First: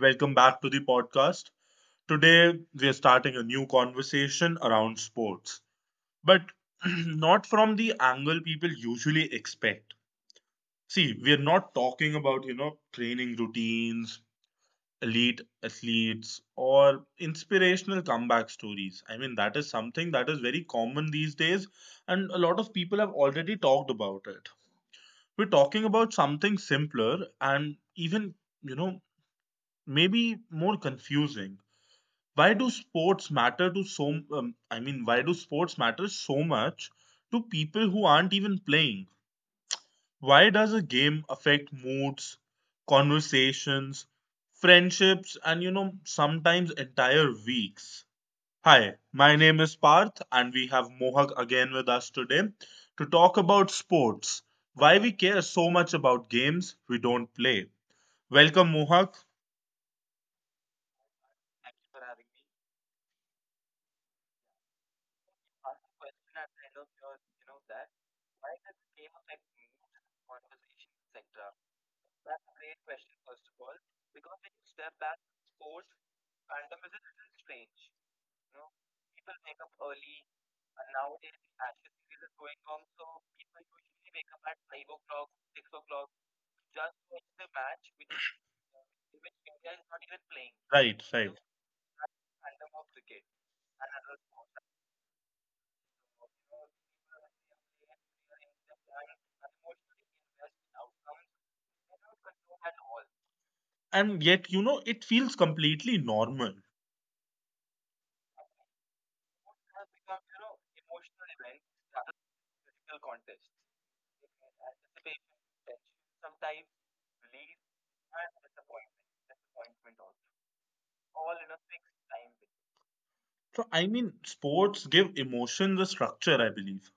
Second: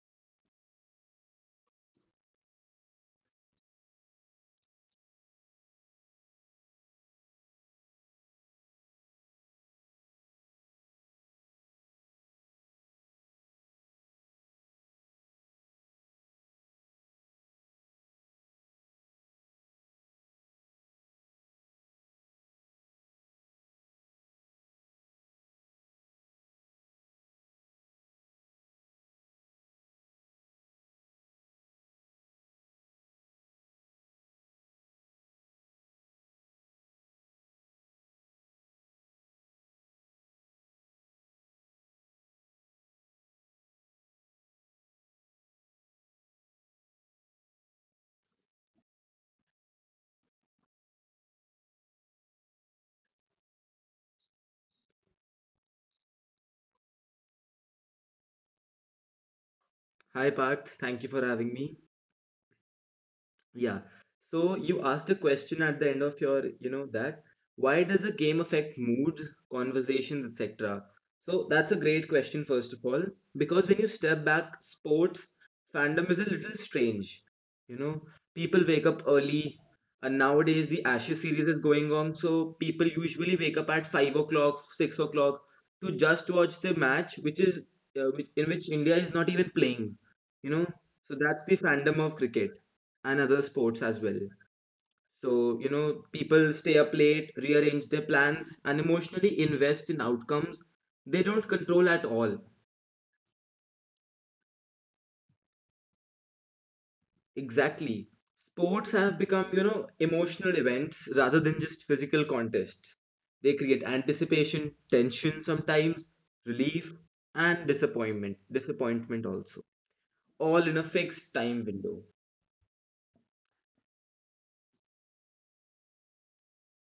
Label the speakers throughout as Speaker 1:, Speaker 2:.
Speaker 1: Welcome back to the podcast. Today, we are starting a new conversation around sports, but not from the angle people usually expect. See, we are not talking about, training routines, elite athletes, or inspirational comeback stories. I mean, that is something that is very common these days, and a lot of people have already talked about it. We're talking about something simpler and even you know maybe more confusing. Why do sports matter to so? I mean, why do sports matter so much to people who aren't even playing? Why does a game affect moods, conversations, friendships, and sometimes entire weeks? Hi, my name is Parth, and we have Mohak again with us today to talk about sports. Why we care so much about games we don't play. Welcome, Mohak.
Speaker 2: Hi Parth, thank you for having me. Yeah. So you asked a question at the end of your, you know, that why does a game affect moods, conversations, etc.? So that's a great question, first of all, because when you step back, sports fandom is a little strange. You know, people wake up early, and nowadays the Ashes series is going on, so people usually wake up at 5 o'clock, 6 o'clock to just watch the match, which is in which India is not even playing. You know,
Speaker 1: Right,
Speaker 2: so
Speaker 1: right.
Speaker 2: that's the fandom of cricket and other sports as well. So, you know, people stay up late, rearrange their plans, and emotionally invest in outcomes they don't control at all.
Speaker 1: And yet, it feels completely normal.
Speaker 2: Exactly. Sports have become, you know, emotional events rather than just physical contests. They create anticipation, tension sometimes, relief, and disappointment. Disappointment also. All in a fixed time window.
Speaker 1: So, I mean, sports give emotion the structure, I believe.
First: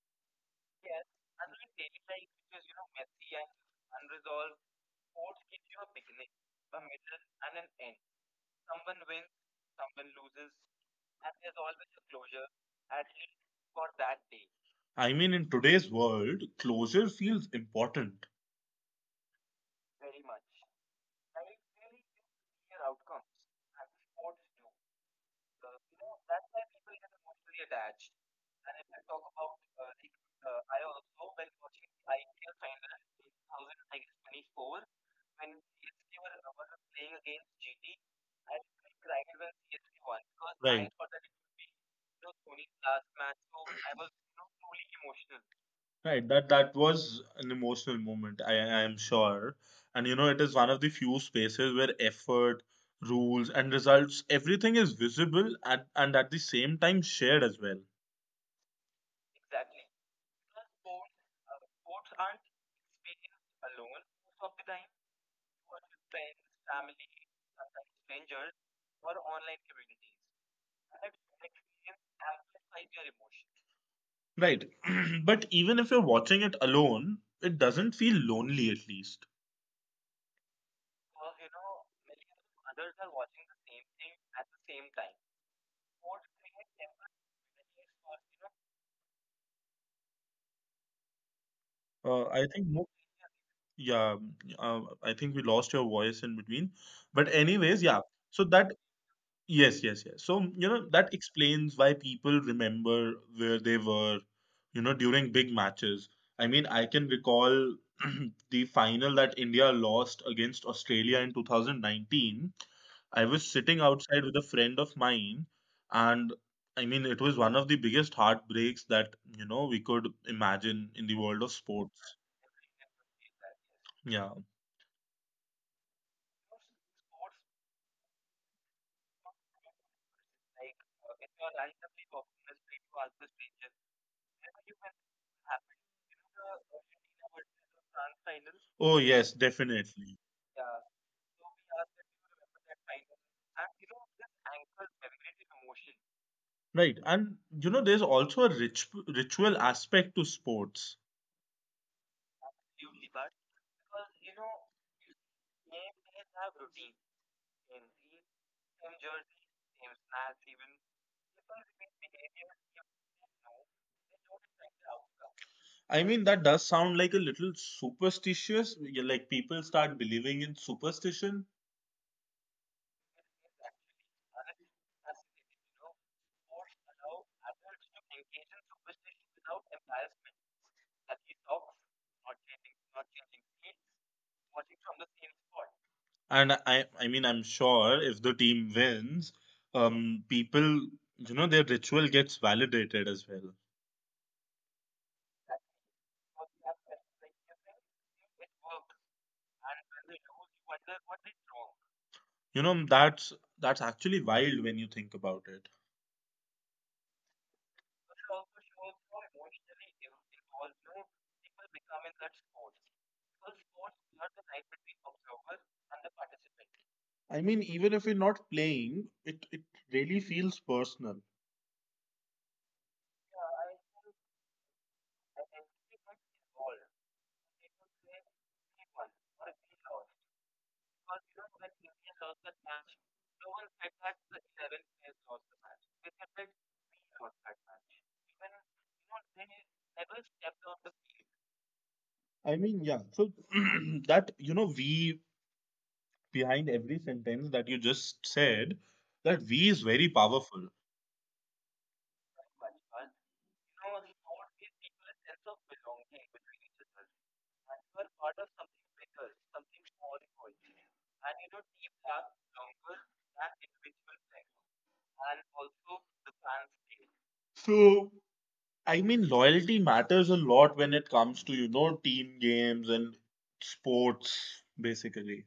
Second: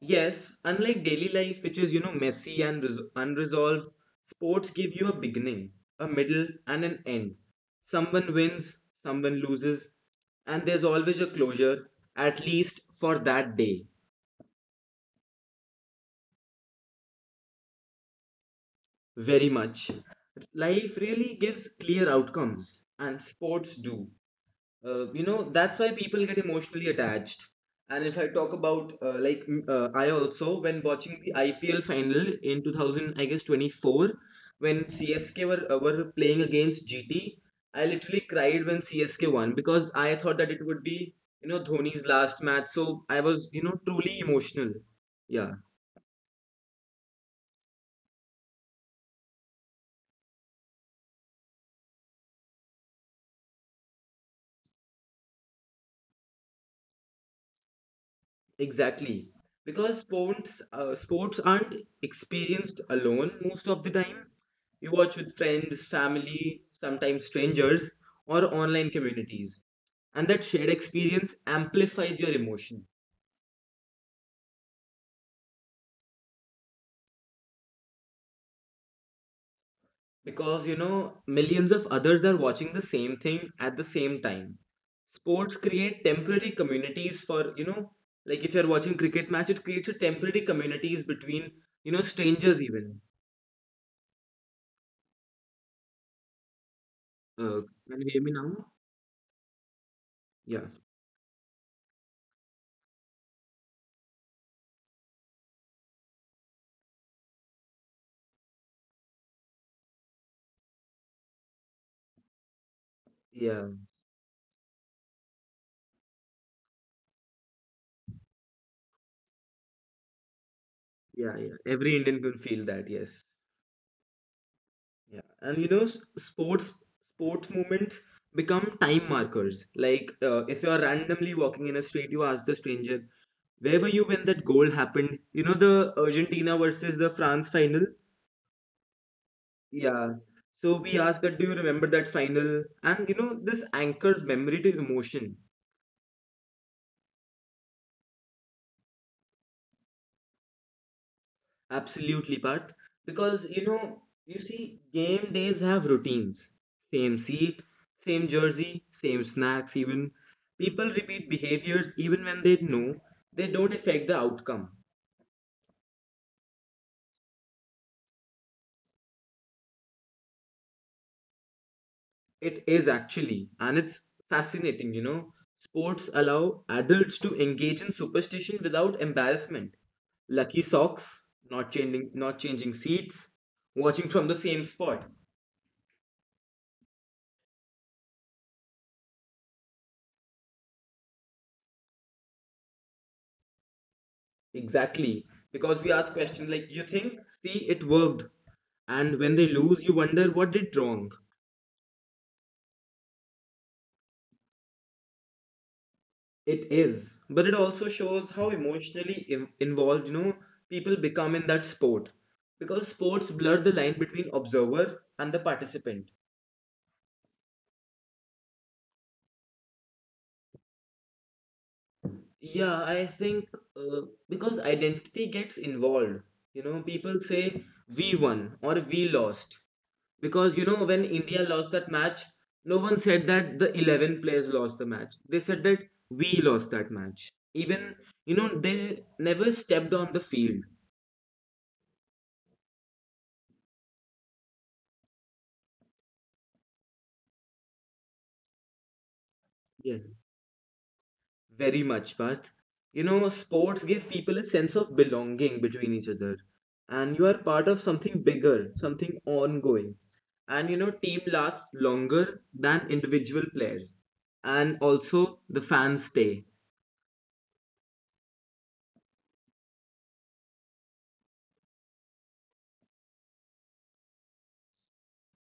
Speaker 2: Yes, unlike daily life, which is, you know, messy and unresolved, sports give you a beginning, a middle, and an end. Someone wins, someone loses, and there's always a closure, at least for that day.
Speaker 1: I mean, in today's world, closure feels important.
Speaker 2: Very much. Life really gives clear outcomes, and sports do. You know, that's why people get emotionally attached. And if I talk about I also when watching the IPL final in 2000, I guess 24, when CSK were were playing against GT, I literally cried when CSK won because I thought that it would
Speaker 1: Right,
Speaker 2: be you know Dhoni's last match. So I was you know truly emotional. Yeah.
Speaker 1: right. That was an emotional moment, I am sure. And it is one of the few spaces where effort rules and results, everything is visible at, and at the same time shared as well.
Speaker 2: Exactly. Because sports aren't experienced alone most of the time. You watch with friends, family, sometimes strangers, or online communities. And that shared experience amplifies your emotion
Speaker 1: Right. But even if you're watching it alone, it doesn't feel lonely, at least.
Speaker 2: because, you know, millions of others are watching the same thing at the same time. Sports create temporary communities for, you know, like if you're watching cricket match, it creates a temporary communities between, you know,
Speaker 1: I
Speaker 2: strangers
Speaker 1: think
Speaker 2: even.
Speaker 1: yeah, I think we lost your voice in between. But
Speaker 2: Uh,
Speaker 1: anyways, yeah.
Speaker 2: can you hear me
Speaker 1: So
Speaker 2: now?
Speaker 1: that yes, yes, yes. So
Speaker 2: Yeah.
Speaker 1: that explains why people remember where they were, during big matches. I mean, I can recall the final that India lost against Australia in 2019. I was
Speaker 2: Yeah,
Speaker 1: sitting outside with a friend of mine, and I mean, it was one of the biggest heartbreaks that, we could imagine in the
Speaker 2: yeah,
Speaker 1: world of
Speaker 2: yeah. Every
Speaker 1: sports.
Speaker 2: Indian can feel that, yes.
Speaker 1: Yeah.
Speaker 2: Yeah. And you know, sports moments become time markers. Like if you're randomly walking in a street, you ask the stranger, where were you when that goal happened? You know, the Argentina versus the France final?
Speaker 1: Oh, yes,
Speaker 2: Yeah.
Speaker 1: definitely.
Speaker 2: So we ask that, do you remember that final? And you know, this anchors memory to emotion.
Speaker 1: Right. And there's also a rich, ritual aspect to sports.
Speaker 2: Absolutely, Parth. Because you know, you see, game days have routines. Same seat, same jersey, same snacks, even. People repeat behaviors even when they know they don't affect the outcome.
Speaker 1: I mean, that does sound like a little superstitious. Like people start believing in superstition.
Speaker 2: It is actually, and it's fascinating, you know. Sports allow adults to engage in superstition without embarrassment. Lucky socks, not changing seats, watching from the same spot.
Speaker 1: And I mean, I'm sure if the team wins, people, their ritual gets validated as well.
Speaker 2: Exactly. Because we ask questions like, you think, see, it worked. And when they lose, you wonder what did wrong.
Speaker 1: You know, that's that's actually wild when you think about it.
Speaker 2: It is. But it also shows how emotionally involved, you know, people become in that sport. Because sports blur the line between observer and the participant.
Speaker 1: I mean, even if you're not playing, it really feels personal.
Speaker 2: Yeah, I think uh, because identity gets involved. You know, people say we won or we lost. Because, you know, when India lost that match, no one said that the 11 players lost the match. They said that we lost that match. Even, you know, they never stepped on the field.
Speaker 1: I mean, yeah. So that we behind every sentence that you just said, that V is
Speaker 2: Yeah.
Speaker 1: very powerful.
Speaker 2: Very much, Parth. You know, sports give people a sense of belonging between each other, and you are part of something bigger, something ongoing. And you know, team lasts longer than individual players, and also the fans stay.
Speaker 1: So, I mean, loyalty matters a lot when it comes to, team games and sports, basically.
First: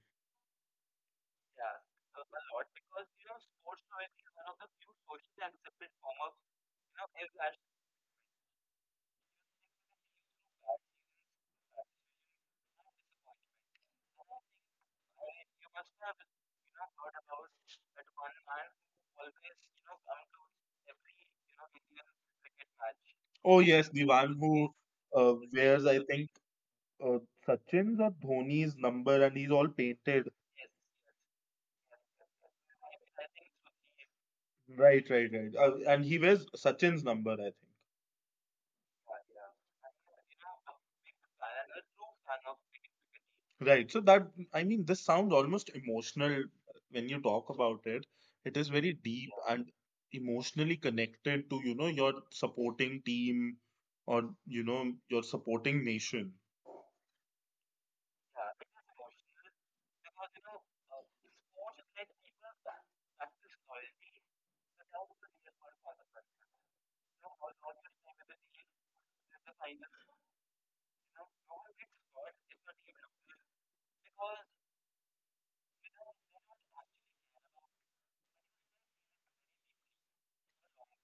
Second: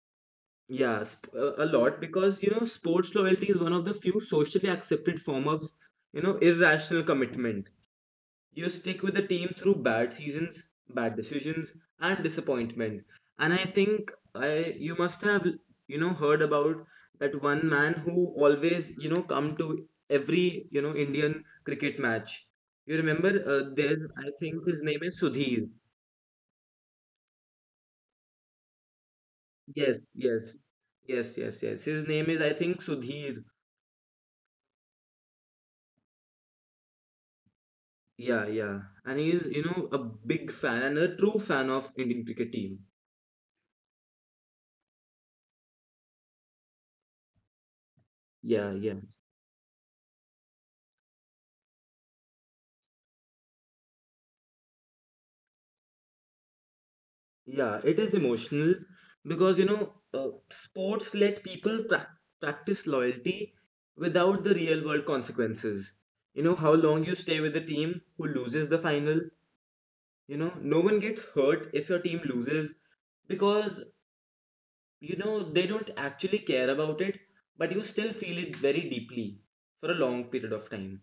Speaker 2: A lot because you know, sports loyalty is one of the few socially accepted form of you know irrational commitment. You stick with the team through bad seasons, bad decisions, and disappointment. And I think I you must have you know heard about that one man who always you know come to every you know Indian cricket match. You remember
Speaker 1: Oh, yes, the
Speaker 2: there's I
Speaker 1: one
Speaker 2: think
Speaker 1: who
Speaker 2: his name is Sudhir.
Speaker 1: wears, I think, uh, Sachin's or Dhoni's number, and he's all
Speaker 2: Yes,
Speaker 1: painted.
Speaker 2: yes, yes, yes. His name is I think Sudhir.
Speaker 1: Right, right, right. And he wears Sachin's number, I think.
Speaker 2: Yeah, yeah. And he's you know a big fan and a true fan of Indian cricket team.
Speaker 1: Right. So that, I mean, this sounds almost emotional when you talk about it. It is
Speaker 2: Yeah,
Speaker 1: very
Speaker 2: yeah.
Speaker 1: deep and emotionally connected to, your supporting team, or, your supporting nation.
Speaker 2: Yeah, it is emotional because you know sports let people practice loyalty without the real world consequences. You know how long you stay with the team who loses the final. You know no one gets hurt if your team loses because you know they don't actually care about it, but you still feel it very deeply for a long period of time.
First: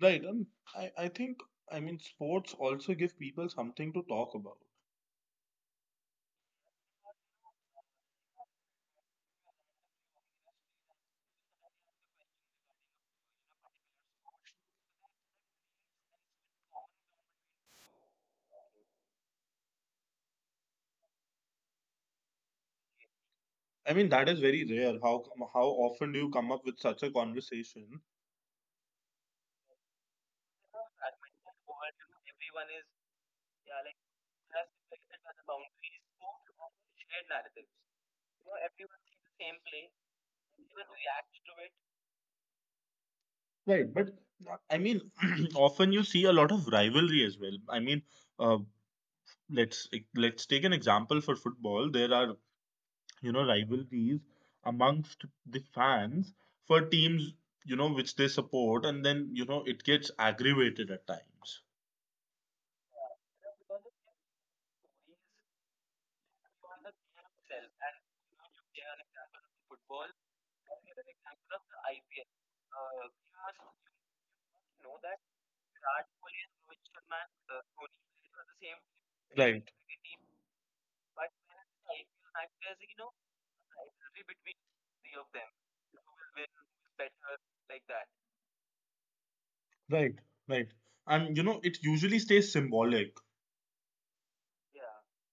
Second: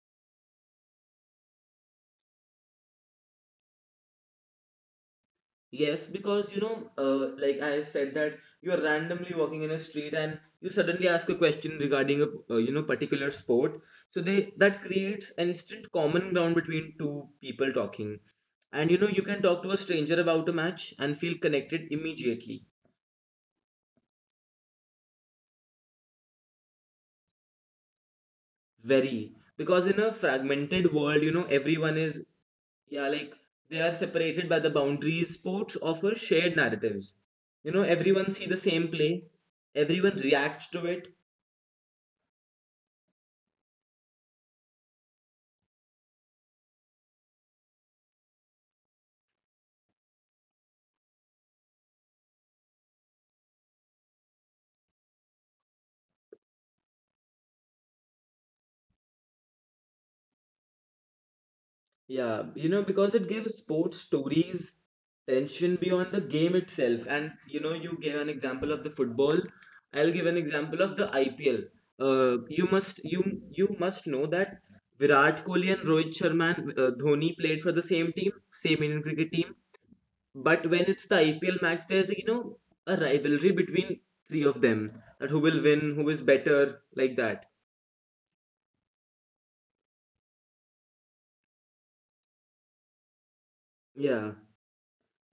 Speaker 1: Right. And I think, I mean, sports also give people something to talk about.
Speaker 2: Yes, because like I said that you are randomly walking in a street and you suddenly ask a question regarding a you know particular sport. So they that creates an instant common ground between two people talking, and you know you can talk to a stranger about a match and feel connected immediately.
Speaker 1: I mean, that is very rare. How often do you come up with such a conversation?
Speaker 2: Very because in a fragmented world, you know everyone is yeah like they are separated by the boundaries sports offer shared narratives. You know everyone see the same play, everyone reacts to it.
Speaker 1: Right. But I mean, often you see a lot of rivalry as well. I mean, uh. let's let's take an example for football. There are rivalries amongst the fans for teams which they support, and then it gets aggravated at times.
Speaker 2: Yeah, you know, because it gives sports stories tension beyond the game itself. And you know, you gave an example of the football. I'll give an example of the IPL. You must you must know that Virat Kohli and Rohit Sharma and Dhoni played for the same team, same Indian cricket team.
Speaker 1: Right,
Speaker 2: But when it's the IPL match, there's you know a rivalry between three of them that who will win, who is better, like that.
Speaker 1: right, right, and it usually stays symbolic.
Speaker 2: Yeah.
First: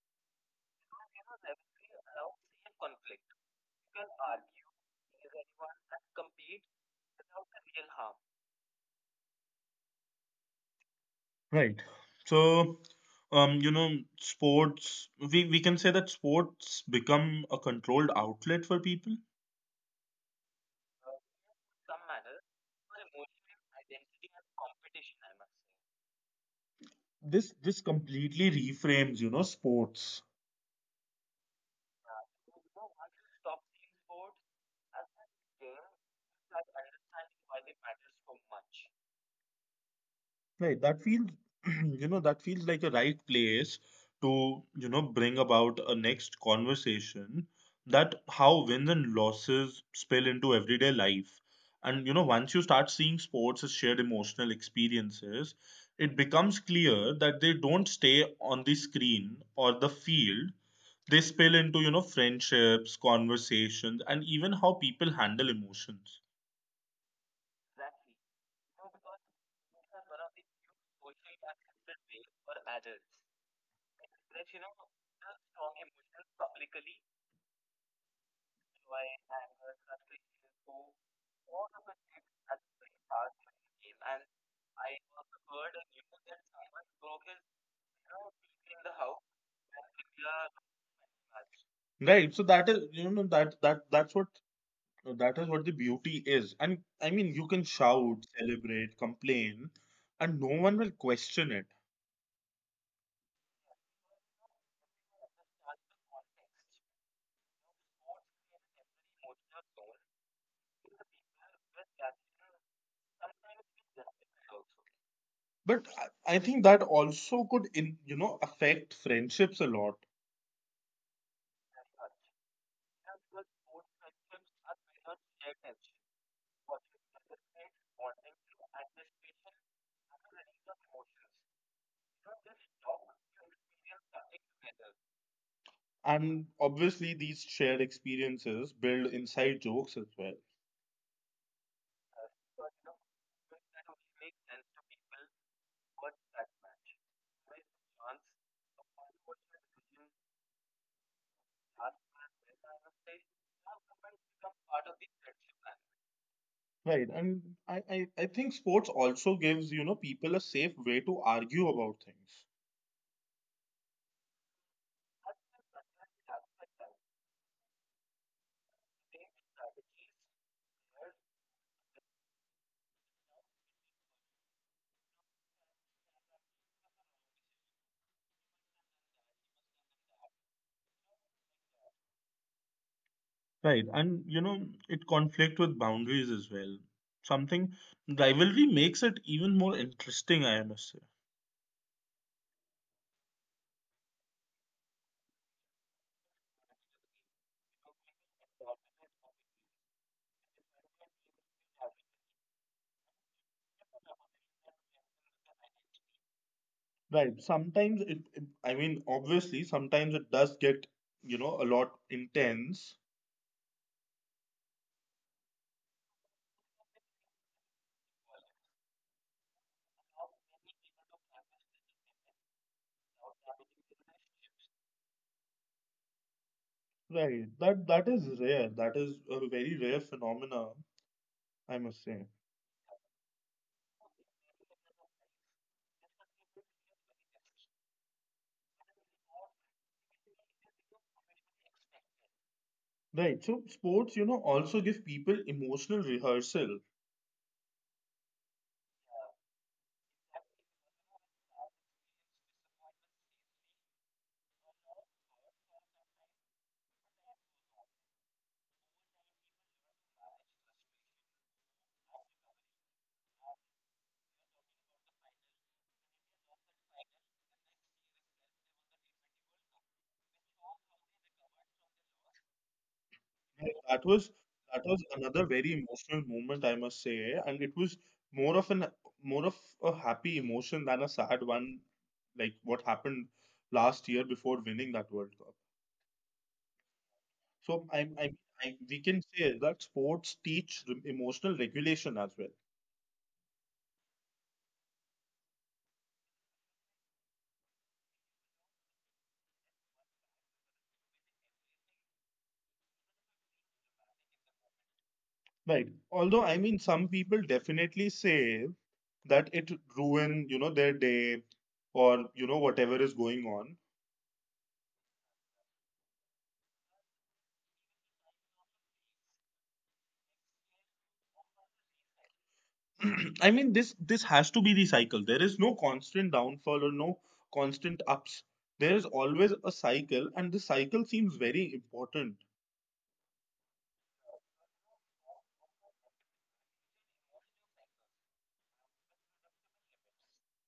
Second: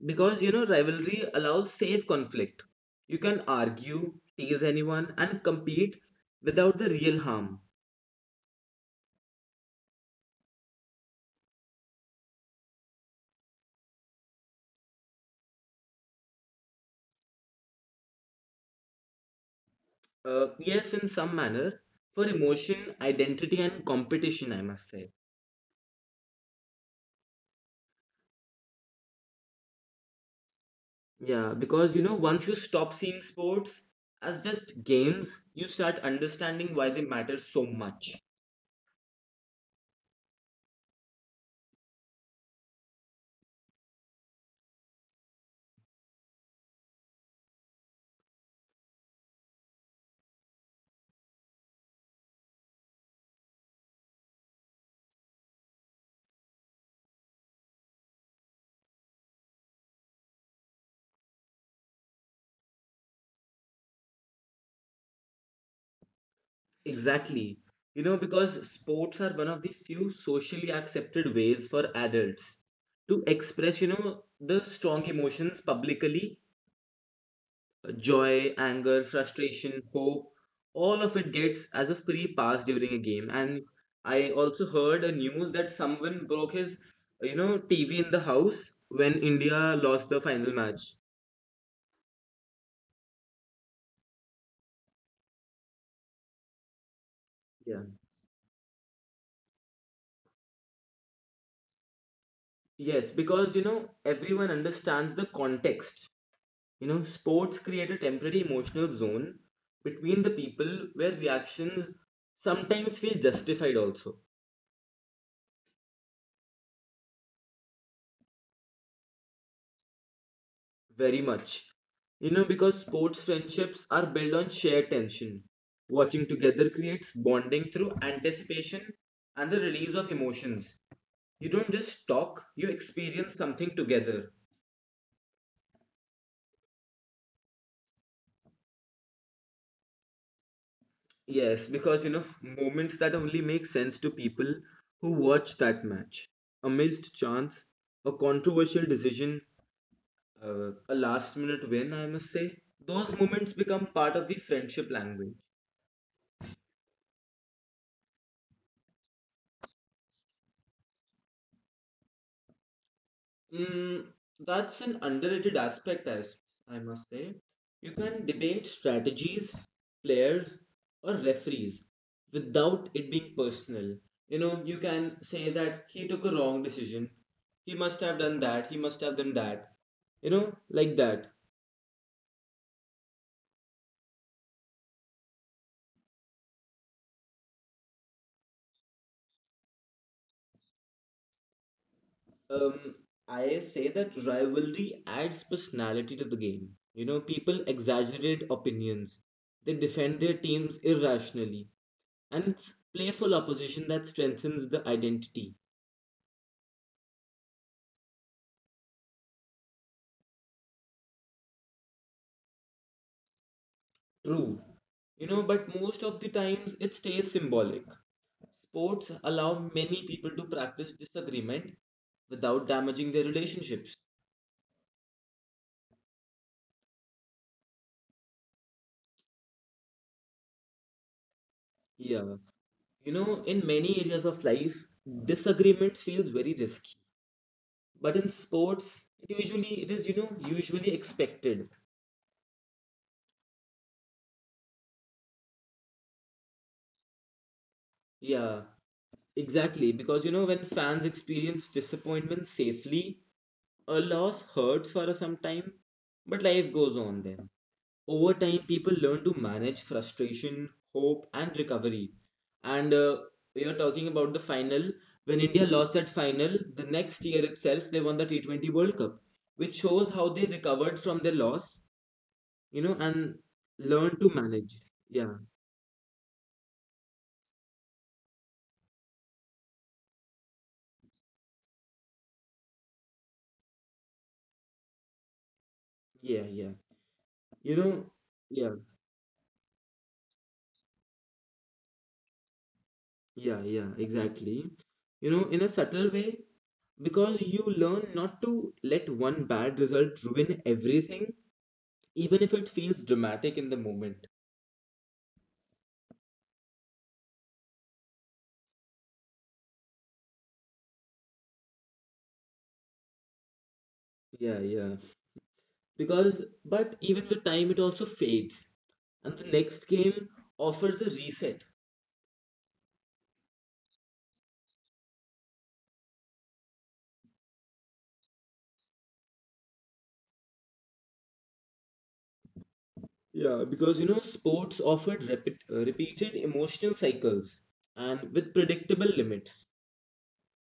Speaker 2: Because you know rivalry allows safe conflict, you can argue, tease anyone and compete without the real harm.
Speaker 1: Right. So um you know sports, we can say that sports become a controlled outlet for people.
Speaker 2: Yes, in some manner, for emotion, identity and competition, I must say.
Speaker 1: This completely reframes sports.
Speaker 2: Yeah, because you know once you stop seeing sports as just games you start understanding why they matter so much.
Speaker 1: Right, that feels, that feels like a right place to, bring about a next conversation, that how wins and losses spill into everyday life. And, once you start seeing sports as shared emotional experiences, it becomes clear that they don't stay on the screen or the field. They spill into, friendships, conversations, and even how people handle emotions.
Speaker 2: Exactly, you know, because sports are one of the few socially accepted ways for adults to express you know the strong emotions publicly, joy, anger, frustration, hope, all of it gets as a free pass during a game. And I also heard a news that someone broke his, you know, TV in the house when India lost the final match.
Speaker 1: Right, so that is, that's what. No, that is what the beauty is. And I mean, you can
Speaker 2: Yeah.
Speaker 1: shout, celebrate, complain, and no one will question it.
Speaker 2: Yes, because you know everyone understands the context. You know, sports create a temporary emotional zone between the people where reactions sometimes feel justified also.
Speaker 1: But I think that also could, affect friendships a lot.
Speaker 2: Very much. You know, because sports friendships are built on shared tension. Watching together creates bonding through anticipation and the release of emotions. You don't just talk, you experience something together.
Speaker 1: And obviously, these shared experiences build inside jokes as well.
Speaker 2: Yes, because you know, moments that only make sense to people who watch that match. A missed chance, a controversial decision, a last minute win, I must say. Those moments become part of the friendship language.
Speaker 1: Right. And I think sports also gives, people a safe way to argue about things.
Speaker 2: Mm, that's an underrated aspect, as I must say. You can debate strategies, players, or referees without it being personal. You know, you can say that he took a wrong decision. He must have done that. He must have done that. You know, like that.
Speaker 1: Right. And, it conflict with boundaries as well. Something rivalry makes it even more interesting, I must say.
Speaker 2: Um, I say that rivalry adds personality to the game. You know, people exaggerate opinions. They defend their teams irrationally and it's playful opposition that strengthens the identity.
Speaker 1: Right. Sometimes I mean, obviously, sometimes it does get, a lot intense.
Speaker 2: True. You know, but most of the times it stays symbolic. Sports allow many people to practice disagreement without damaging their relationships.
Speaker 1: Right. That is rare. That is a very rare phenomena, I must say.
Speaker 2: Yeah. You know, in many areas of life, disagreements feels very risky. But in sports, it usually it is, you know, usually expected.
Speaker 1: Right. So sports, also give people emotional rehearsal.
Speaker 2: Yeah, exactly. Because you know, when fans experience disappointment safely, a loss hurts for some time, but life goes on then. Over time, people learn to manage frustration, hope, and recovery. And we are talking about the final. When India lost that final, the next year itself, they won the T20 World Cup, which shows how they recovered from their loss, you know, and
Speaker 1: Right. That
Speaker 2: learned
Speaker 1: was
Speaker 2: to manage.
Speaker 1: that was
Speaker 2: Yeah,
Speaker 1: another very emotional moment, I must say, and it was more of an more of a happy emotion than a sad one, like what happened last year before winning that World Cup.
Speaker 2: yeah, yeah. You
Speaker 1: So
Speaker 2: know, yeah,
Speaker 1: we can say that sports teach emotional regulation as well,
Speaker 2: yeah, exactly. You know, in a subtle way, because you learn not to let one bad result ruin everything, even if it feels dramatic in the moment.
Speaker 1: right? Although I mean, some people definitely say that it ruin, their day, or whatever is going
Speaker 2: Yeah, yeah. Because, but even with time, it also fades. And the next game offers a reset.
Speaker 1: on. I mean, this has to be the cycle. There is no constant downfall or no constant ups. There is always a cycle, and the cycle seems very important,
Speaker 2: Yeah, because you know, sports offered repeated emotional cycles and with predictable limits.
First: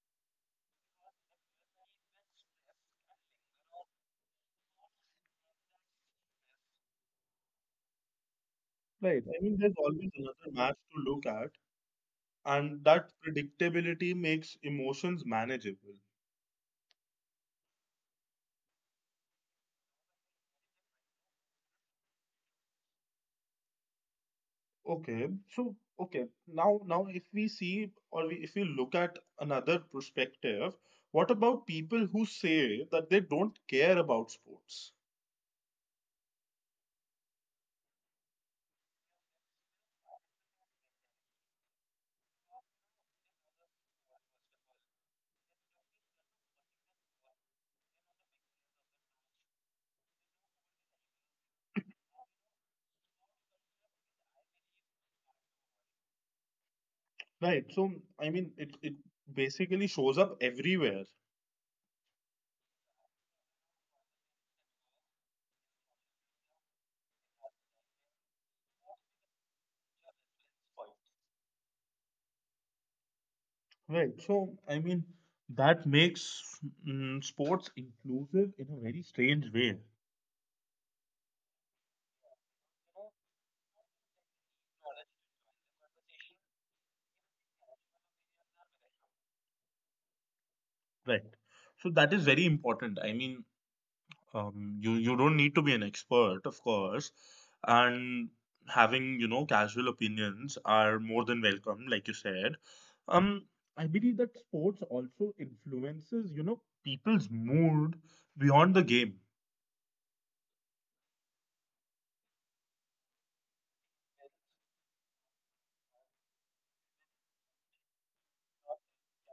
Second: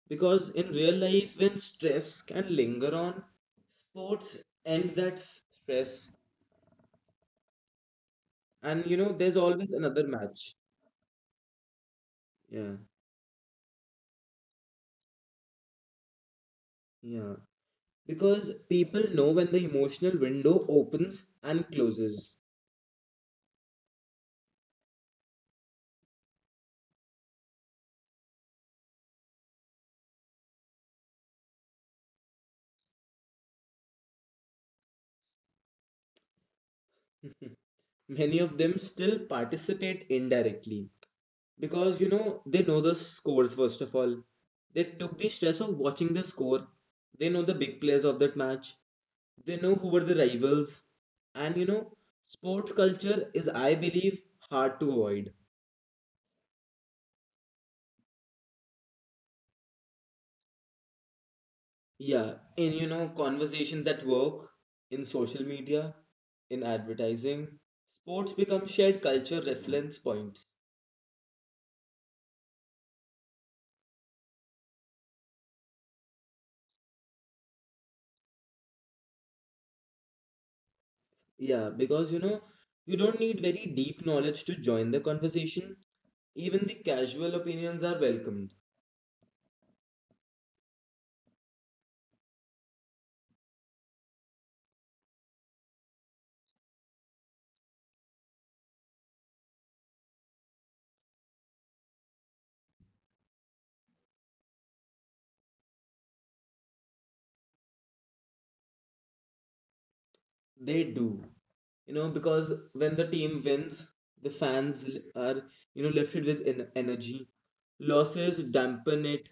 Speaker 2: Because in real life, when stress can linger on, sports end that stress, and you know,
Speaker 1: right?
Speaker 2: there's
Speaker 1: I mean,
Speaker 2: always
Speaker 1: there's
Speaker 2: another
Speaker 1: always another
Speaker 2: match.
Speaker 1: match to look at,
Speaker 2: Yeah,
Speaker 1: and that predictability makes emotions manageable.
Speaker 2: yeah. Because people know when the emotional window opens and closes.
Speaker 1: Okay, okay, now if we see, or if we look at another perspective, what about people who say that they don't care about sports?
Speaker 2: Many of them still participate indirectly because you know they know the scores first of all. They took the stress of watching the score. They know the big players of that match. They know who were the rivals. And you know, sports culture is, I believe, hard to avoid.
Speaker 1: Right. So I mean, it basically shows up everywhere.
Speaker 2: Yeah, in you know, conversations at work, in social media, in advertising, sports become shared culture reference points.
Speaker 1: Right. So I mean, that makes sports inclusive in a very strange way.
Speaker 2: Yeah, because you know, you don't need very deep knowledge to join the conversation. Even the casual opinions are welcomed.
Speaker 1: Right. So that is very important. I mean, you don't need to be an expert, of course, and having casual opinions are more than welcome, like you said. Um, I believe that sports also influences people's mood beyond the game.
Speaker 2: They do. You know, because when the team wins, the fans are, you know, lifted with en energy. Losses dampen it,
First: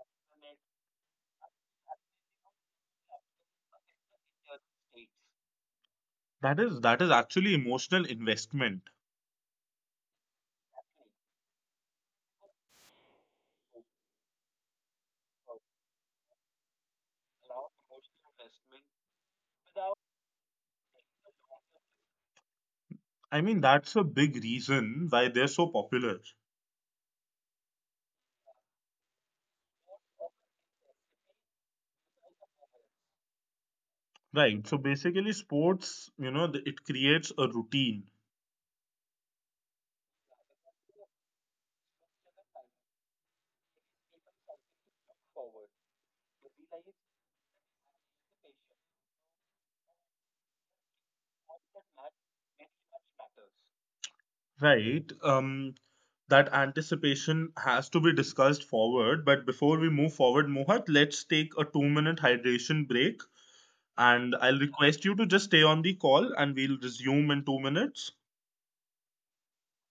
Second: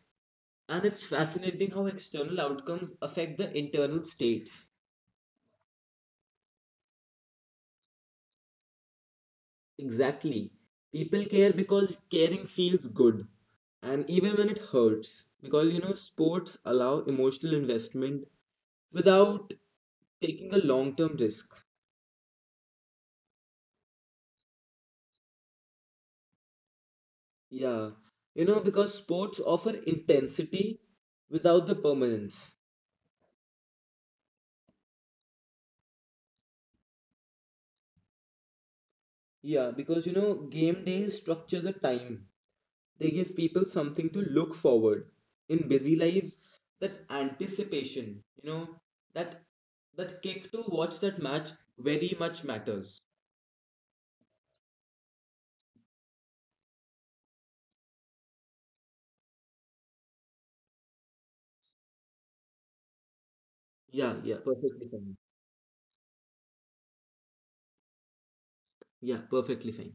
Speaker 2: and it's fascinating how external outcomes affect the internal states.
Speaker 1: That is actually emotional investment.
Speaker 2: Exactly. People care because caring feels good. And even when it hurts, because you know, sports allow emotional investment without taking a long term risk.
Speaker 1: I mean, that's a big reason why they're so popular,
Speaker 2: Yeah. You know, because sports offer intensity without the permanence.
Speaker 1: right? So basically, sports, it creates a routine,
Speaker 2: Yeah, because you know, game days structure the time. They give people something to look forward in busy lives. That anticipation, you know, that that kick to watch that match very much matters.
Speaker 1: right? That anticipation has to be discussed forward. But before we move forward, Mohat, let's take a 2-minute hydration break.
Speaker 2: Yeah,
Speaker 1: And
Speaker 2: yeah,
Speaker 1: I'll
Speaker 2: perfectly
Speaker 1: request
Speaker 2: fine.
Speaker 1: you to just stay on the call and we'll resume in 2 minutes.
Speaker 2: Yeah, perfectly fine.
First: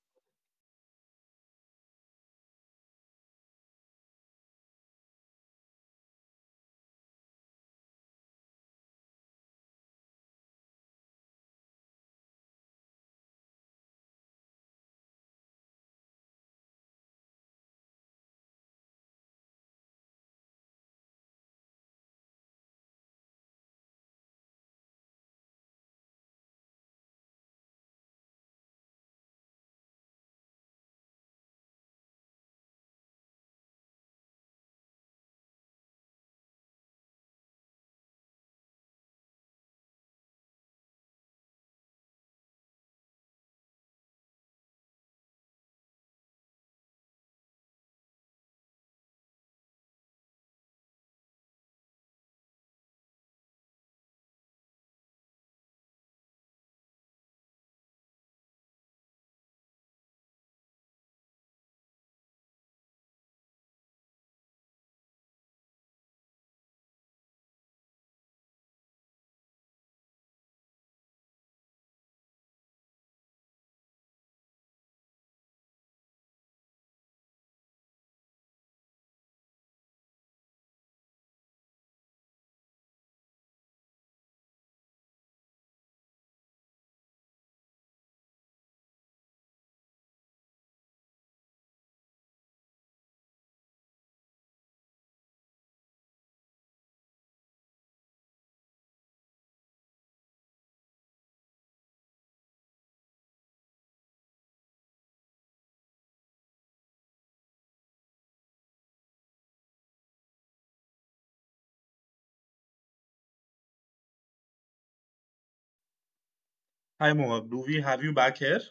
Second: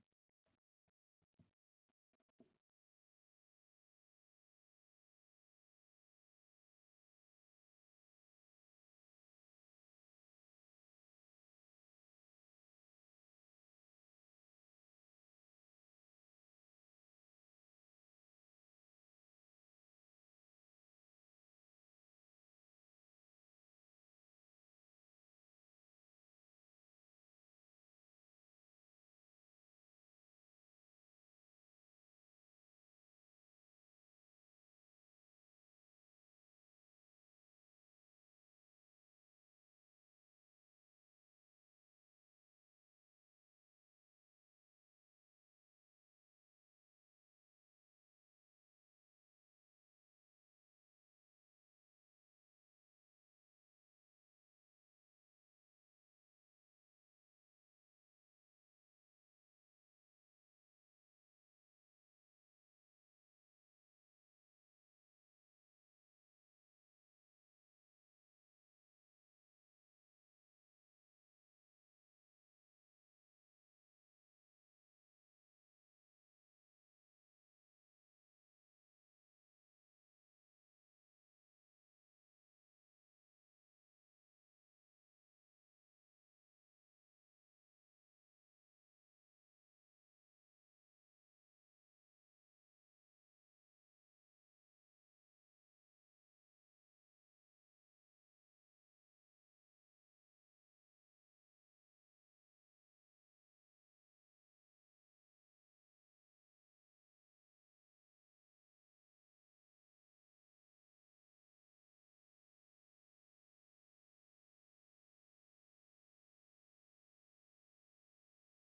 Speaker 1: Hi, Mohat. Do we have you back here?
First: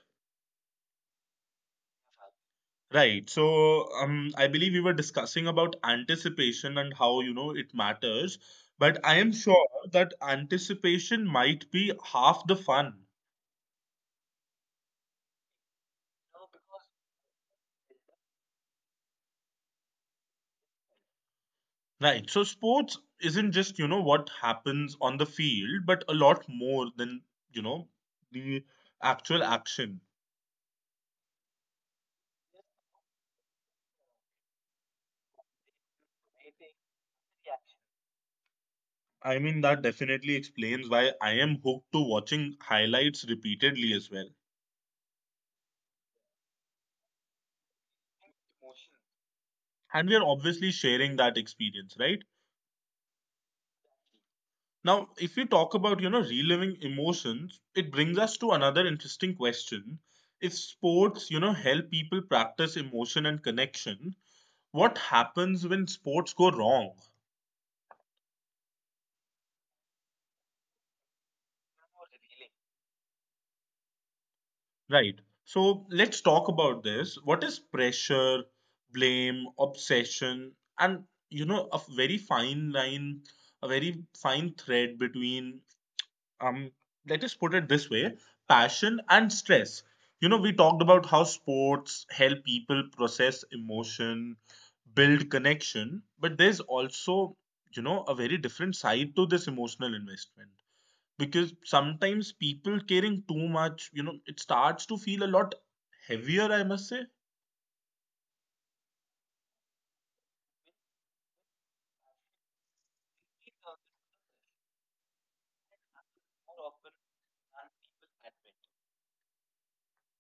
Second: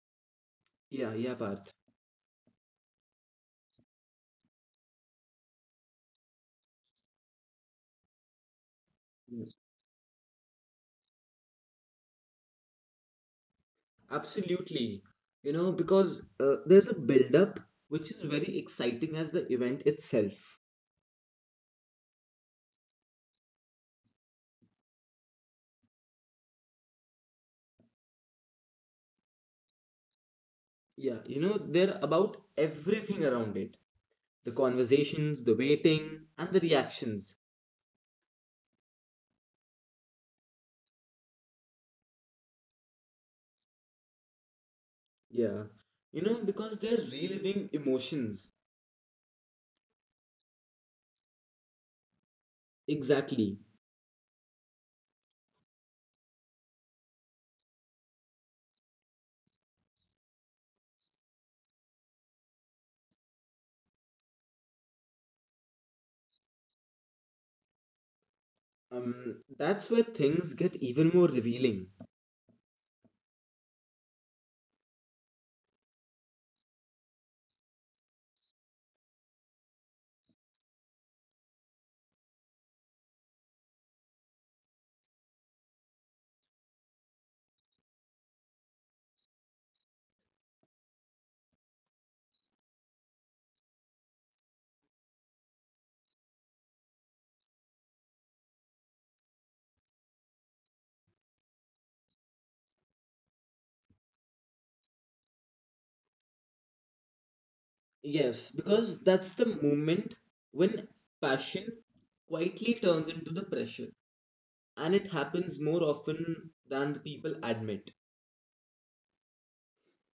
Speaker 2: Yeah, yeah, Parth.
Speaker 1: Right. So, I believe we were discussing about anticipation and how, it matters. But I am
Speaker 2: Mm.
Speaker 1: sure that anticipation might be half the fun.
Speaker 2: Absolutely. You know, because there's a build up which is very exciting as the event itself.
Speaker 1: Right. So sports isn't just, what happens on the field, but a lot more than, you know, the actual action.
Speaker 2: Yeah. You know, they're about everything around it: the conversations, the waiting, and the reactions.
Speaker 1: I mean, that definitely explains why I am hooked to watching highlights repeatedly as well.
Speaker 2: Yeah, you know, because they're reliving emotions.
Speaker 1: And we are obviously sharing that experience, right?
Speaker 2: Exactly.
Speaker 1: Now, if we talk about, reliving emotions, it brings us to another interesting question. If sports, help people practice emotion and connection, what happens when sports go wrong?
Speaker 2: That's where things get even more revealing.
Speaker 1: Right. So let's talk about this. What is pressure, blame, obsession, and a very fine line, a very fine thread between um let us put it this way, passion and stress. We talked about how sports help people process emotion, build connection, but there's also, a very different side to this emotional investment, because sometimes people caring too much, it starts to feel a lot heavier, I must say.
Speaker 2: Yes, because that's the moment when passion quietly turns into the pressure, and it happens more often than the people admit.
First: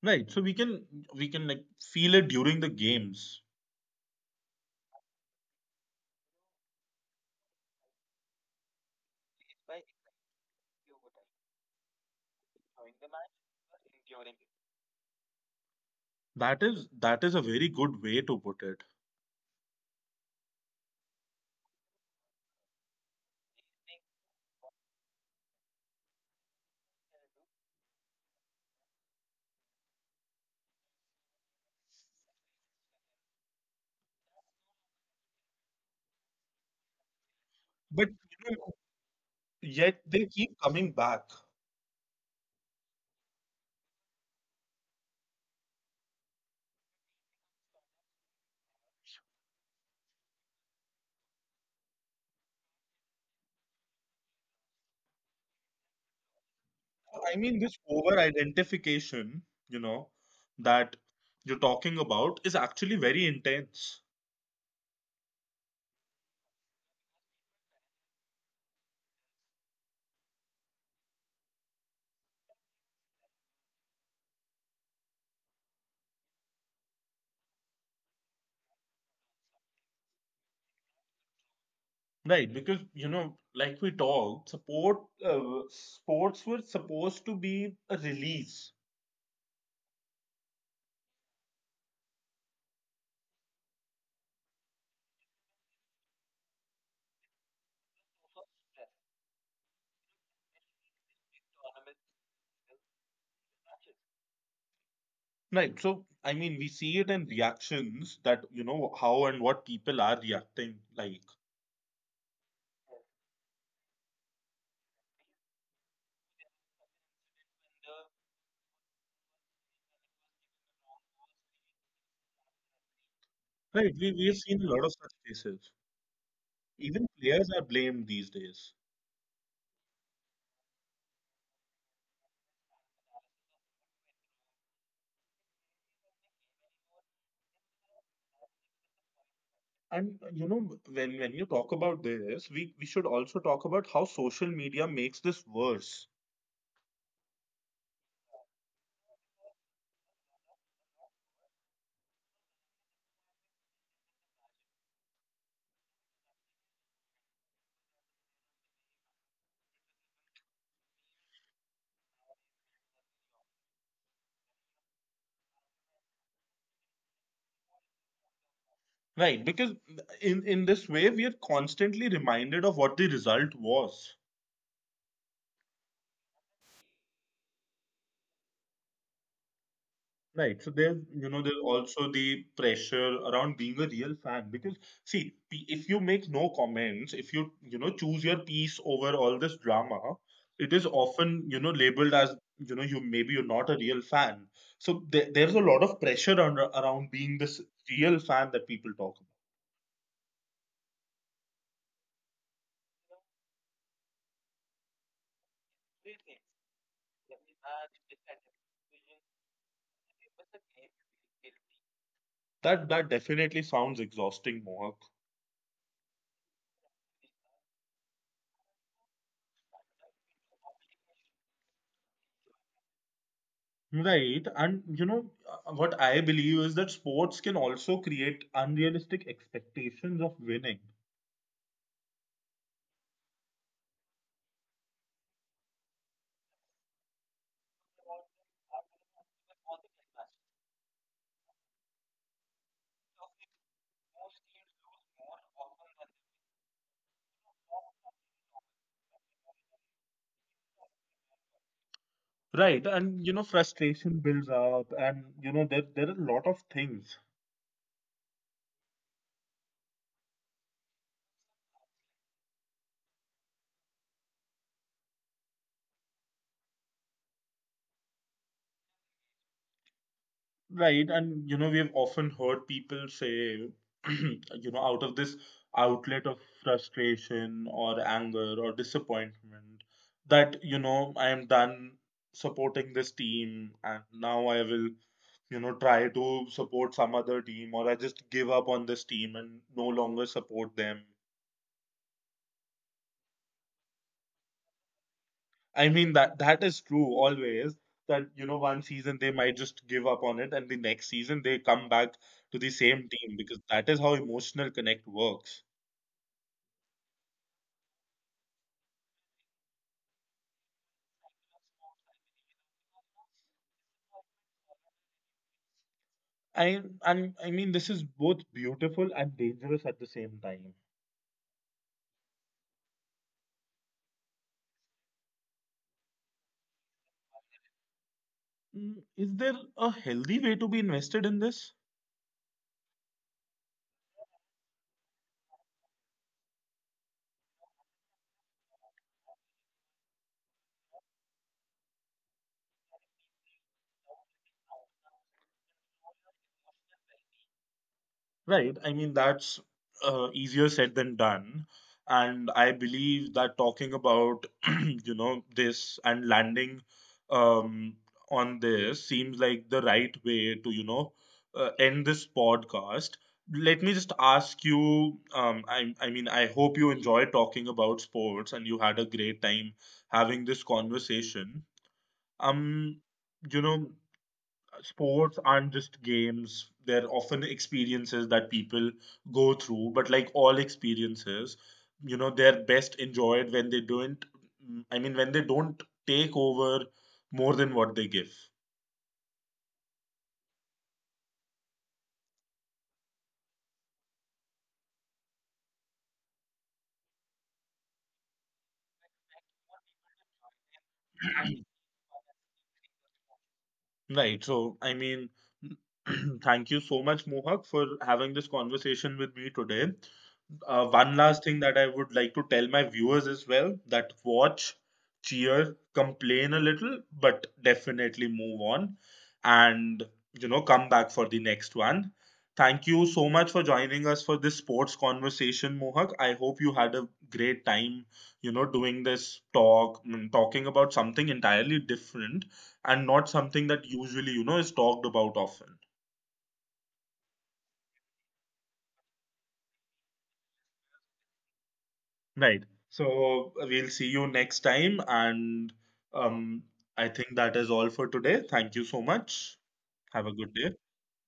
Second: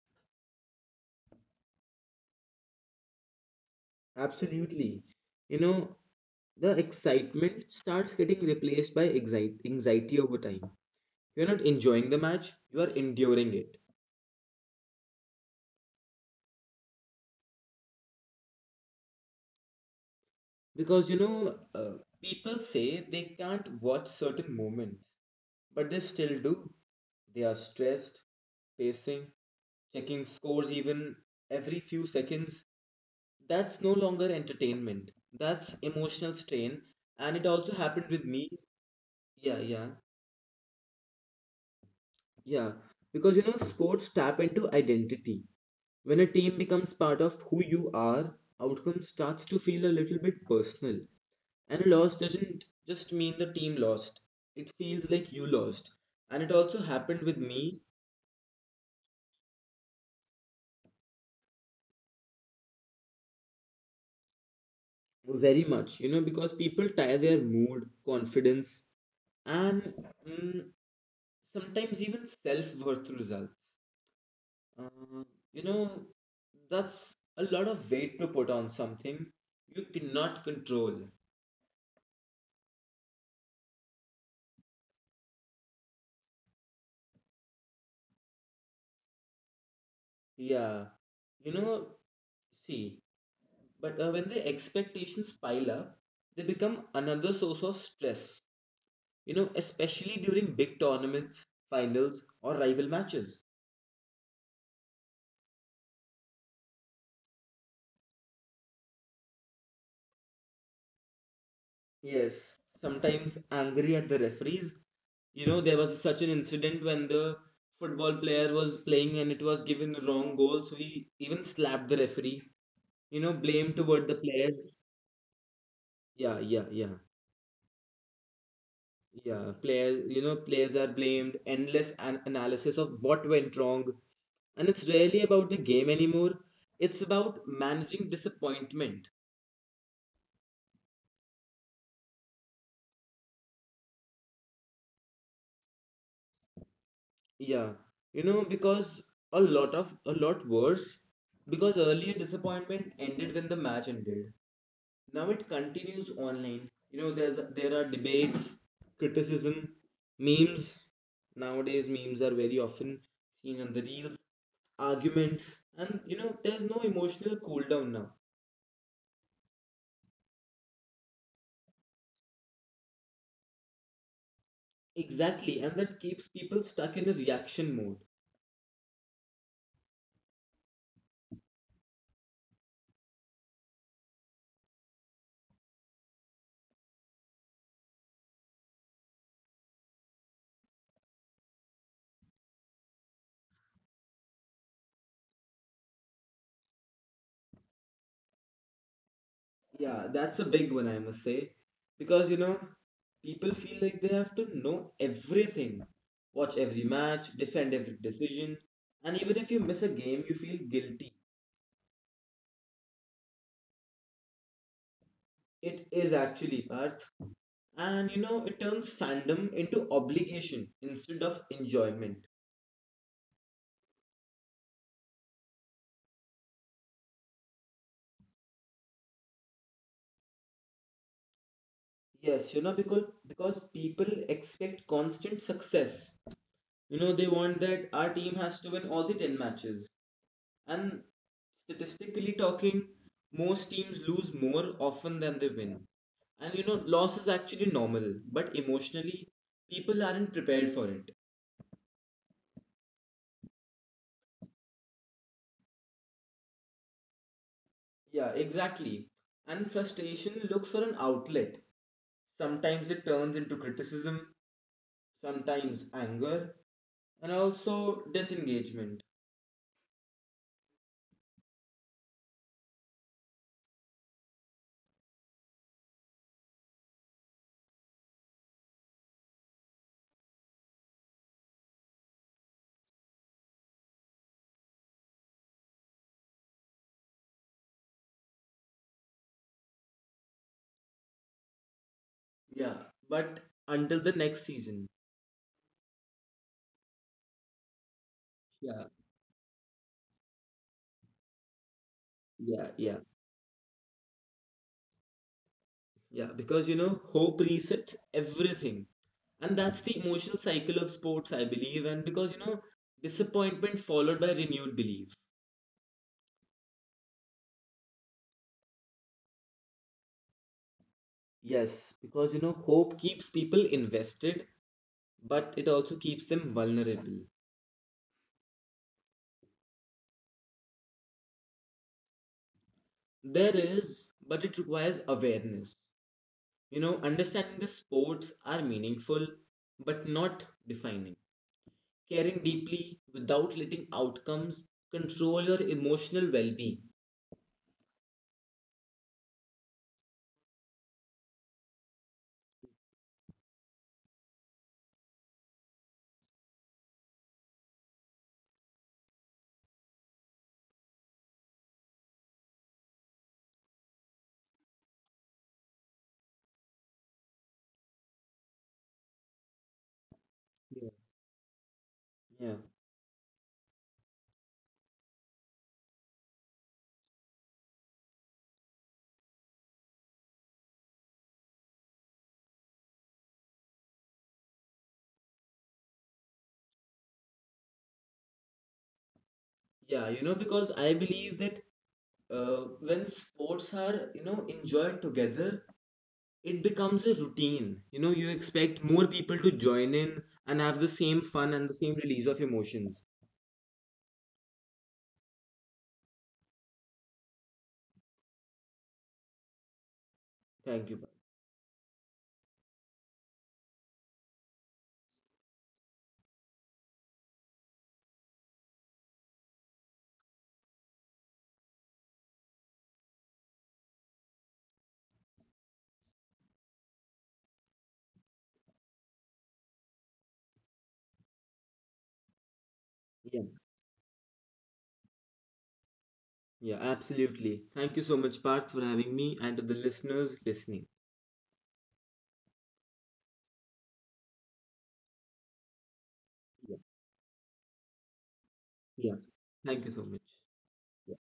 Speaker 1: Right, so we can like feel it during the games.
Speaker 2: Absolutely. You know, the excitement starts getting replaced by anxiety over time. You're not enjoying the match, you are enduring it.
Speaker 1: That is that is a very good way to put it.
Speaker 2: Because you know, people say they can't watch certain moments, but they still do. They are stressed, pacing, checking scores even every few seconds. That's no longer entertainment, that's emotional strain, and it also happened
Speaker 1: But
Speaker 2: with me.
Speaker 1: you know,
Speaker 2: Yeah, yeah,
Speaker 1: yet they keep coming back.
Speaker 2: yeah, because you know, sports tap into identity. When a team becomes part of who you are, outcome starts to feel a little bit personal. And a loss doesn't just mean the team lost. It feels like you lost. And it also happened with
Speaker 1: I mean,
Speaker 2: me.
Speaker 1: this over identification, you know that you're talking about, is actually very intense.
Speaker 2: Very much, you know, because people tie their mood, confidence, and mm, sometimes even self worth to results. Uh, you know, that's a lot of weight to put on something you cannot control.
Speaker 1: Right, because like we talked, support sports were supposed to be a release.
Speaker 2: Yeah. You know, see, but when the expectations pile up, they become another source of stress, you know, especially during big tournaments, finals, or rival matches.
Speaker 1: Right. So, I mean, we see it in reactions, that, how and what people are reacting like.
Speaker 2: Yes. Sometimes angry at the referees. You know, there was such an incident when the football player was playing and it was given the wrong goal, so he even slapped the referee. You know, blame
Speaker 1: Right.
Speaker 2: toward the
Speaker 1: We've seen a
Speaker 2: players.
Speaker 1: lot of such cases.
Speaker 2: Yeah, yeah, yeah,
Speaker 1: Even players are blamed these days.
Speaker 2: yeah. Players, you know, players are blamed. Endless analysis of what went wrong, and it's rarely about the game anymore. It's about managing disappointment.
Speaker 1: And, when, you talk about this, we should also talk about how social media makes this worse.
Speaker 2: Yeah, you know, because a lot worse, because earlier disappointment ended when the match ended. Now it continues online. You know, there are debates, criticism, memes. Nowadays, memes are very often seen on the reels, arguments, and you know, there's no emotional cool down now.
Speaker 1: Right. Because in this way, we are constantly reminded of what the result was.
Speaker 2: Exactly, and that keeps people stuck in a reaction mode.
Speaker 1: Right. So there's, there's also the pressure around being a real fan, because see, if you make no comments, if you, choose your piece over all this drama, it is often, labeled as, you maybe you're not a real fan. So there's a lot of pressure around being this real fan that people talk about.
Speaker 2: Yeah, that's a big one, I must say. Because, you know, people feel like they have to know everything, watch every match, defend every decision, and even if you miss a game, you feel guilty.
Speaker 1: That definitely sounds exhausting, Mohak.
Speaker 2: It is actually, Parth. And, you know, it turns fandom into obligation instead of enjoyment.
Speaker 1: Right. And what I believe is that sports can also create unrealistic expectations of winning.
Speaker 2: Yes, you know, because people expect constant success. You know, they want that our team has to win all the 10 matches. And statistically talking, most teams lose more often than they win. And you know, loss is actually normal, but emotionally, people aren't prepared for it.
Speaker 1: Right, and frustration builds up, and there are a lot of things,
Speaker 2: Yeah, exactly. And frustration looks for an outlet. Sometimes it turns into criticism, sometimes anger, and also disengagement.
Speaker 1: right? And we've often heard people say, out of this outlet of frustration or anger or disappointment, that I am done supporting this team, and now I will, try to support some other team, or I just give up on this team and no longer support them.
Speaker 2: Yeah, but until the next season.
Speaker 1: I mean, that is true always, that one
Speaker 2: Yeah,
Speaker 1: season they might just give up on it and the next season they come back to
Speaker 2: yeah,
Speaker 1: the
Speaker 2: yeah.
Speaker 1: same team, because that is how emotional connect works.
Speaker 2: Yeah, because you know, hope resets everything. And that's the emotional cycle of sports, I believe. And because you know, disappointment followed by renewed belief.
Speaker 1: I mean, this is both beautiful and dangerous at the same time.
Speaker 2: Yes, because you know, hope keeps people invested, but it also keeps them vulnerable.
Speaker 1: Is there a healthy way to be invested in this?
Speaker 2: There is, but it requires awareness. You know, understanding the sports are meaningful, but not defining. Caring deeply without letting outcomes control your emotional well being.
Speaker 1: Right. I mean, that's easier said than done. And I believe that talking about, this, and landing um, on this, seems like the right way to, end this podcast. Let me just ask you, I mean, I hope you enjoy talking about sports and you had a great time having this conversation.
Speaker 2: Yeah.
Speaker 1: Um, you know, sports aren't just games, they're often experiences that people go through, but like all experiences, they're best enjoyed when they don't take over more than what they give.
Speaker 2: Yeah, you know, because I believe that when sports are, you know, enjoyed together, it becomes a routine. You know, you expect more people to join in and have the same fun and the same release of emotions.
Speaker 1: Right, so I mean, thank you so much, Mohak, for having this conversation with me today.
Speaker 2: Thank
Speaker 1: uh,
Speaker 2: you, Parth.
Speaker 1: one last thing that I would like to tell my viewers as well, that watch, cheer, complain a little, but definitely move on, and come back for the next one. Thank you so much for joining us for this sports conversation, Mohak. I hope you had a great time, doing this talk, talking about something entirely different and not
Speaker 2: Yeah,
Speaker 1: something that usually, is talked about often.
Speaker 2: yeah, absolutely. Thank you so much, Parth, for having me and to the listeners listening.
Speaker 1: Right. So we'll see you next time. And um,
Speaker 2: Yeah,
Speaker 1: I think that is all for today. Thank you so
Speaker 2: yeah.
Speaker 1: much.
Speaker 2: Thank you so much.
Speaker 1: Have a good day.
Speaker 2: Yeah.